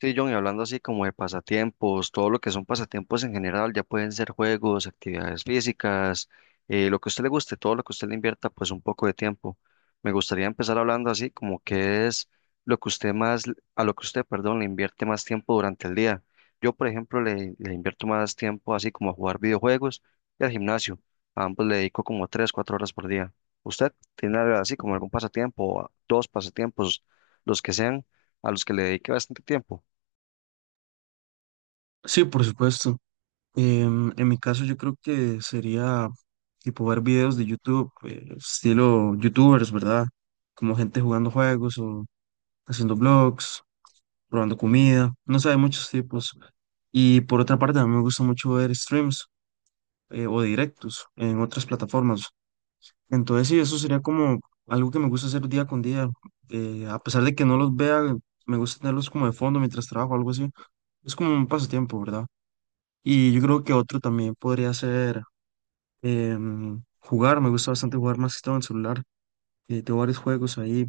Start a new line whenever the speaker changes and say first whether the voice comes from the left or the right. left: Sí, John, y hablando así como de pasatiempos, todo lo que son pasatiempos en general, ya pueden ser juegos, actividades físicas, lo que a usted le guste, todo lo que usted le invierta, pues un poco de tiempo. Me gustaría empezar hablando así como qué es lo que usted más, a lo que usted, perdón, le invierte más tiempo durante el día. Yo, por ejemplo, le invierto más tiempo así como a jugar videojuegos y al gimnasio. A ambos le dedico como 3, 4 horas por día. ¿Usted tiene algo así como algún pasatiempo, o dos pasatiempos, los que sean, a los que le dedique bastante tiempo?
right: Sí, por supuesto. En mi caso yo creo que sería tipo ver videos de YouTube, estilo YouTubers, ¿verdad? Como gente jugando juegos o haciendo vlogs, probando comida, no sé, hay muchos tipos. Y por otra parte, a mí me gusta mucho ver streams o directos en otras plataformas. Entonces sí, eso sería como algo que me gusta hacer día con día. A pesar de que no los vea, me gusta tenerlos como de fondo mientras trabajo, algo así. Es como un pasatiempo, ¿verdad? Y yo creo que otro también podría ser jugar. Me gusta bastante jugar más que todo en celular. Tengo varios juegos ahí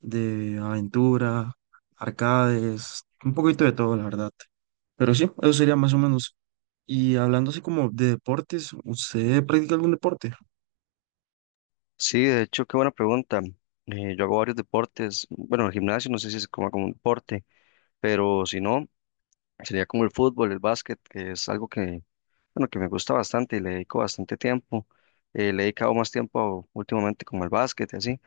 right: de aventura, arcades, un poquito de todo, la verdad. Pero sí, eso sería más o menos. Y hablando así como de deportes, ¿usted practica algún deporte?
left: Sí, de hecho, qué buena pregunta. Yo hago varios deportes. Bueno, el gimnasio no sé si se coma como un deporte, pero si no, sería como el fútbol, el básquet, que es algo que, bueno, que me gusta bastante y le dedico bastante tiempo. Le he dedicado más tiempo últimamente como al básquet y así,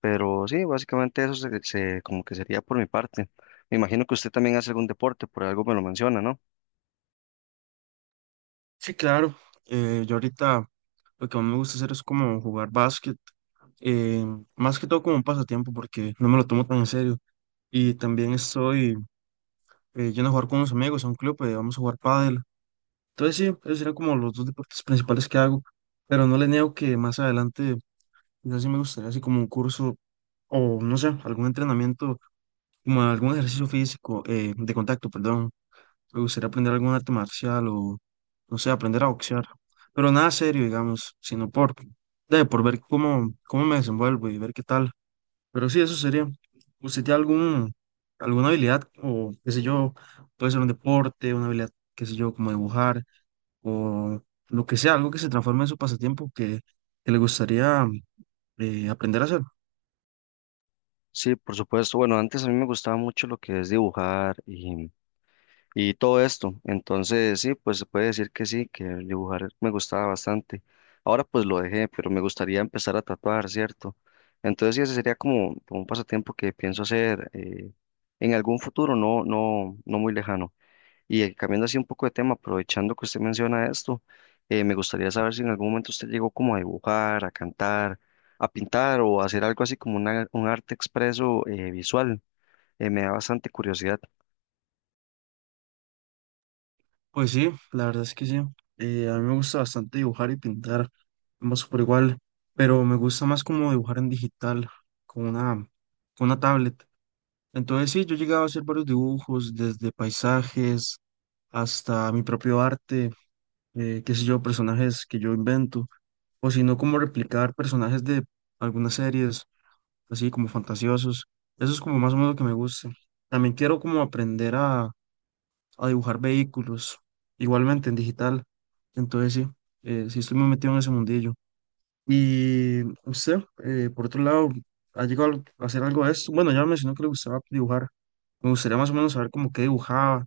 left: pero sí, básicamente eso como que sería por mi parte. Me imagino que usted también hace algún deporte, por algo me lo menciona, ¿no?
right: Sí, claro. Yo ahorita lo que más me gusta hacer es como jugar básquet, eh, más que todo como un pasatiempo porque no me lo tomo tan en serio. Y también estoy yendo a jugar con unos amigos a un club, vamos a jugar pádel. Entonces sí, esos serían como los dos deportes principales que hago, pero no le niego que más adelante yo sí me gustaría así como un curso o no sé, algún entrenamiento, como algún ejercicio físico, de contacto, perdón. Me gustaría aprender algún arte marcial o no sé, aprender a boxear, pero nada serio, digamos, por ver cómo me desenvuelvo y ver qué tal. Pero sí, eso sería. ¿Usted tiene alguna habilidad o qué sé yo, puede ser un deporte, una habilidad, qué sé yo, como dibujar? O lo que sea, algo que se transforme en su pasatiempo que le gustaría aprender a hacer.
left: Sí, por supuesto. Bueno, antes a mí me gustaba mucho lo que es dibujar y todo esto. Entonces, sí, pues se puede decir que sí, que el dibujar me gustaba bastante. Ahora pues lo dejé, pero me gustaría empezar a tatuar, ¿cierto? Entonces, sí, ese sería como, como un pasatiempo que pienso hacer en algún futuro, no, no, no muy lejano. Y cambiando así un poco de tema, aprovechando que usted menciona esto, me gustaría saber si en algún momento usted llegó como a dibujar, a cantar, a pintar o a hacer algo así como un arte expreso visual. Me da bastante curiosidad.
right: Pues sí, la verdad es que sí. A mí me gusta bastante dibujar y pintar, ambos por igual, pero me gusta más como dibujar en digital, con una, con una tablet. Entonces sí, yo he llegado a hacer varios dibujos, desde paisajes hasta mi propio arte, qué sé yo, personajes que yo invento, o si no, como replicar personajes de algunas series así como fantasiosos. Eso es como más o menos lo que me gusta. También quiero como a dibujar vehículos, igualmente en digital. Entonces sí, sí estoy muy metido en ese mundillo. Y usted, por otro lado, ¿ha llegado a hacer algo de esto? Bueno, ya me mencionó que le gustaba dibujar. Me gustaría más o menos saber como qué dibujaba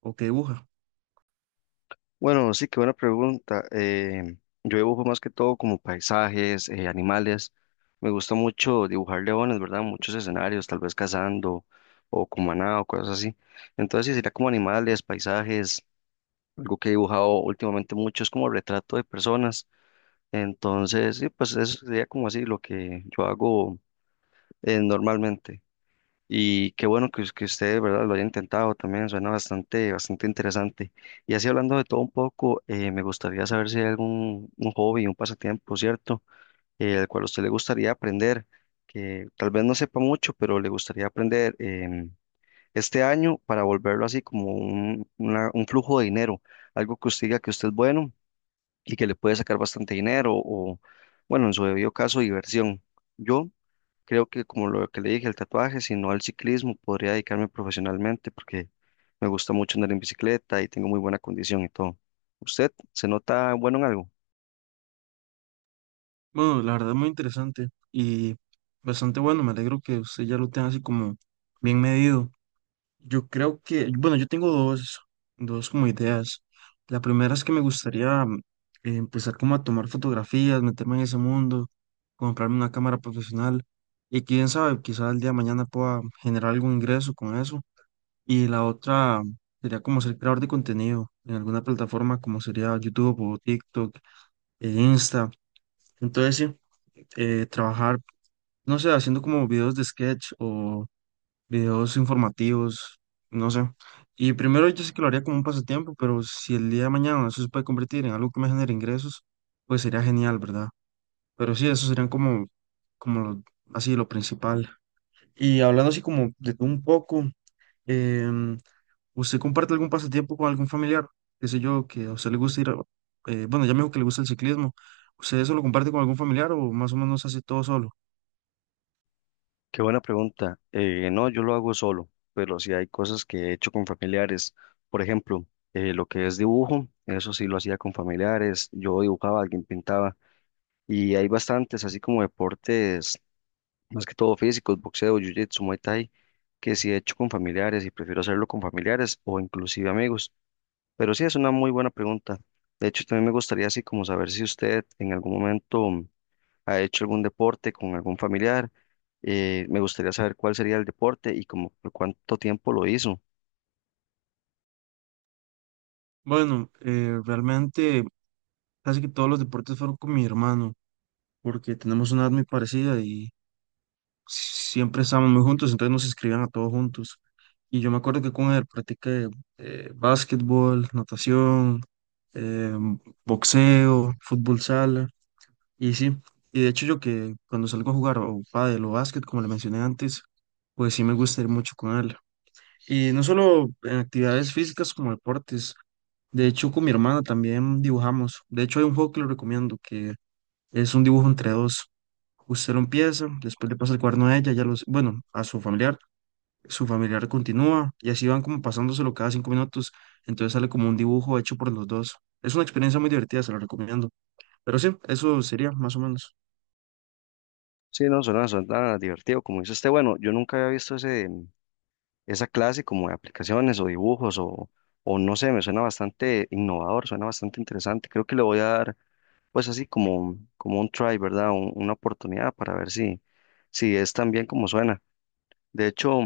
right: o qué dibuja.
left: Bueno, sí, qué buena pregunta. Yo dibujo más que todo como paisajes, animales. Me gusta mucho dibujar leones, ¿verdad? Muchos escenarios, tal vez cazando o con maná o cosas así. Entonces, sí, sería como animales, paisajes. Algo que he dibujado últimamente mucho es como retrato de personas. Entonces, sí, pues eso sería como así lo que yo hago normalmente. Y qué bueno que, que usted, ¿verdad? Lo haya intentado también, suena bastante, bastante interesante. Y así hablando de todo un poco, me gustaría saber si hay algún un hobby, un pasatiempo, ¿cierto? Al cual a usted le gustaría aprender, que tal vez no sepa mucho, pero le gustaría aprender este año para volverlo así como un flujo de dinero, algo que usted diga que usted es bueno y que le puede sacar bastante dinero o, bueno, en su debido caso, diversión. Yo creo que como lo que le dije, el tatuaje, sino al ciclismo, podría dedicarme profesionalmente porque me gusta mucho andar en bicicleta y tengo muy buena condición y todo. ¿Usted se nota bueno en algo?
right: Bueno, la verdad es muy interesante y bastante bueno. Me alegro que usted ya lo tenga así como bien medido. Yo creo que, bueno, dos como ideas. La primera es que me gustaría empezar como a tomar fotografías, meterme en ese mundo, comprarme una cámara profesional y quién sabe, quizás el día de mañana pueda generar algún ingreso con eso. Y la otra sería como ser creador de contenido en alguna plataforma como sería YouTube o TikTok e Insta. Entonces sí, trabajar, no sé, haciendo como videos de sketch, videos informativos, no sé. Y primero yo sé que lo haría como un pasatiempo, pero si el día de mañana eso se puede convertir en algo que me genere ingresos, pues sería genial, ¿verdad? Pero sí, eso serían como, como lo- así lo principal. Y hablando así como de todo un poco, em, ¿usted comparte algún pasatiempo con algún familiar? Qué sé yo, que a usted le gusta bueno, ya me dijo que le gusta el ciclismo. ¿Usted eso lo comparte con algún familiar o más o menos hace todo solo?
left: Qué buena pregunta. No, yo lo hago solo, pero sí hay cosas que he hecho con familiares. Por ejemplo, lo que es dibujo, eso sí lo hacía con familiares. Yo dibujaba, alguien pintaba y hay bastantes, así como deportes, más que todo físicos, boxeo, jiu-jitsu, muay thai, que sí he hecho con familiares y prefiero hacerlo con familiares o inclusive amigos. Pero sí, es una muy buena pregunta. De hecho, también me gustaría así como saber si usted en algún momento ha hecho algún deporte con algún familiar. Me gustaría saber cuál sería el deporte y como por cuánto tiempo lo hizo.
right: Bueno, realmente casi que todos los deportes fueron con mi hermano. Porque tenemos una edad muy parecida y siempre estábamos muy juntos, entonces nos escribían a todos juntos. Y yo me acuerdo que con él practiqué básquetbol, natación, eh, boxeo, fútbol sala, y sí. Y de hecho yo que cuando salgo a jugar o pádel o básquet, como le mencioné antes, pues sí me gusta ir mucho con él. Y no solo en actividades físicas como deportes, de hecho con mi hermana también dibujamos. De hecho hay un juego que lo recomiendo, que es un dibujo entre dos. Usted lo empieza, después le pasa el cuaderno a ella, bueno, a su familiar continúa y así van como pasándoselo cada 5 minutos. Entonces sale como un dibujo hecho por los dos. Es una experiencia muy divertida, se la recomiendo. Pero sí, eso sería más o menos.
left: Sí, no, suena divertido. Como dice usted, bueno, yo nunca había visto esa clase como de aplicaciones o dibujos o no sé, me suena bastante innovador, suena bastante interesante. Creo que le voy a dar pues así como, como un try, ¿verdad? Una oportunidad para ver si es tan bien como suena. De hecho...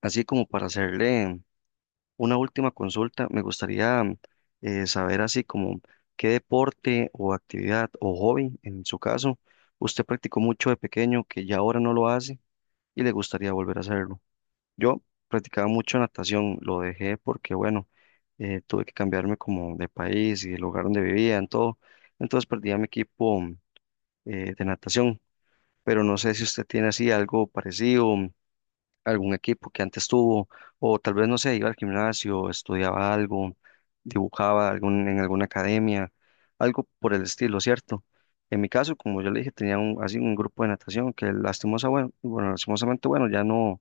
left: Así como para hacerle una última consulta, me gustaría saber así como qué deporte o actividad o hobby, en su caso, usted practicó mucho de pequeño que ya ahora no lo hace y le gustaría volver a hacerlo. Yo practicaba mucho natación, lo dejé porque, bueno, tuve que cambiarme como de país y el lugar donde vivía, en todo. Entonces perdí a mi equipo de natación, pero no sé si usted tiene así algo parecido, algún equipo que antes tuvo, o tal vez, no sé, iba al gimnasio, estudiaba algo, dibujaba en alguna academia, algo por el estilo, ¿cierto? En mi caso, como yo le dije, tenía así un grupo de natación que bueno, lastimosamente, bueno, ya no,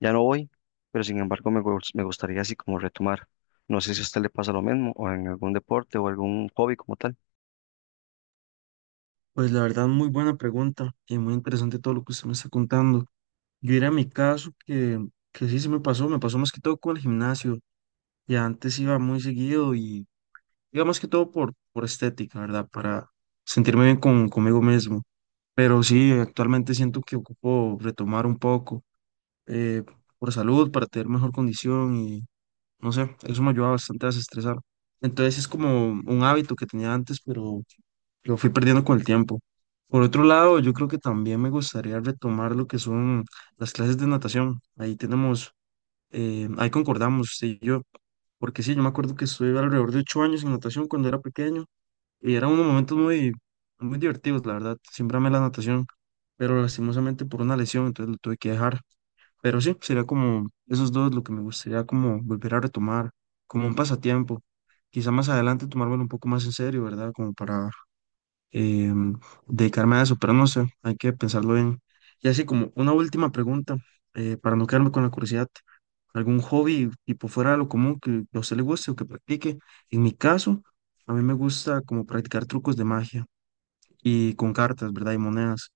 left: ya no voy, pero sin embargo me gustaría así como retomar. No sé si a usted le pasa lo mismo, o en algún deporte o algún hobby como tal.
right: Pues la verdad, muy buena pregunta y muy interesante todo lo que usted me está contando. Yo era mi caso que sí se me pasó más que todo con el gimnasio. Y antes iba muy seguido y iba más que todo por estética, ¿verdad? Para sentirme bien conmigo mismo. Pero sí, actualmente siento que ocupo retomar un poco eh, por salud, para tener mejor condición y no sé, eso me ayuda bastante a desestresar. Entonces es como un hábito que tenía antes, pero lo fui perdiendo con el tiempo. Por otro lado, yo creo que también me gustaría retomar lo que son las clases de natación. Ahí tenemos, ahí concordamos, sí, yo, porque sí, yo me acuerdo que estuve alrededor de 8 años en natación cuando era pequeño y eran unos momentos muy divertidos, la verdad. Siempre amé la natación, pero lastimosamente por una lesión, entonces lo tuve que dejar. Pero sí, sería como esos dos lo que me gustaría como volver a retomar, como un pasatiempo. Quizá más adelante tomármelo un poco más en serio, ¿verdad? Como para eh, dedicarme a eso, pero no sé, hay que pensarlo bien. Y así como una última pregunta, para no quedarme con la curiosidad, algún hobby tipo fuera de lo común que a usted le guste o que practique. En mi caso, a mí me gusta como practicar trucos de magia y con cartas, ¿verdad? Y monedas.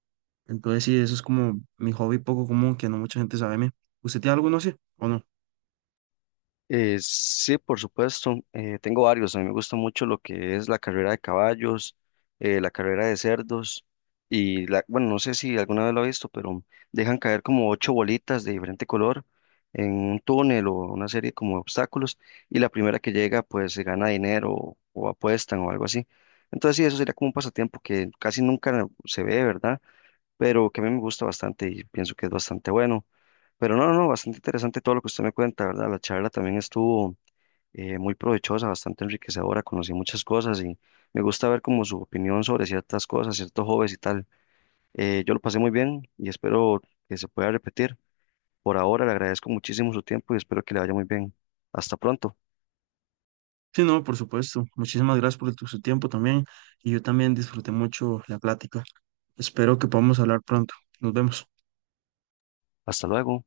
right: Entonces sí, eso es como mi hobby poco común que no mucha gente sabe de mí. ¿Usted tiene alguno así o no?
left: Sí, por supuesto. Tengo varios. A mí me gusta mucho lo que es la carrera de caballos, la carrera de cerdos y la, bueno, no sé si alguna vez lo he visto, pero dejan caer como ocho bolitas de diferente color en un túnel o una serie como de obstáculos y la primera que llega pues se gana dinero o apuestan o algo así. Entonces sí, eso sería como un pasatiempo que casi nunca se ve, ¿verdad? Pero que a mí me gusta bastante y pienso que es bastante bueno. Pero no, no, no, bastante interesante todo lo que usted me cuenta, ¿verdad? La charla también estuvo muy provechosa, bastante enriquecedora, conocí muchas cosas y me gusta ver como su opinión sobre ciertas cosas, ciertos hobbies y tal. Yo lo pasé muy bien y espero que se pueda repetir. Por ahora le agradezco muchísimo su tiempo y espero que le vaya muy bien. Hasta pronto,
right: Sí, no, por supuesto. Muchísimas gracias por su tiempo también y yo también disfruté mucho la plática. Espero que podamos hablar pronto. Nos vemos.
left: hasta luego.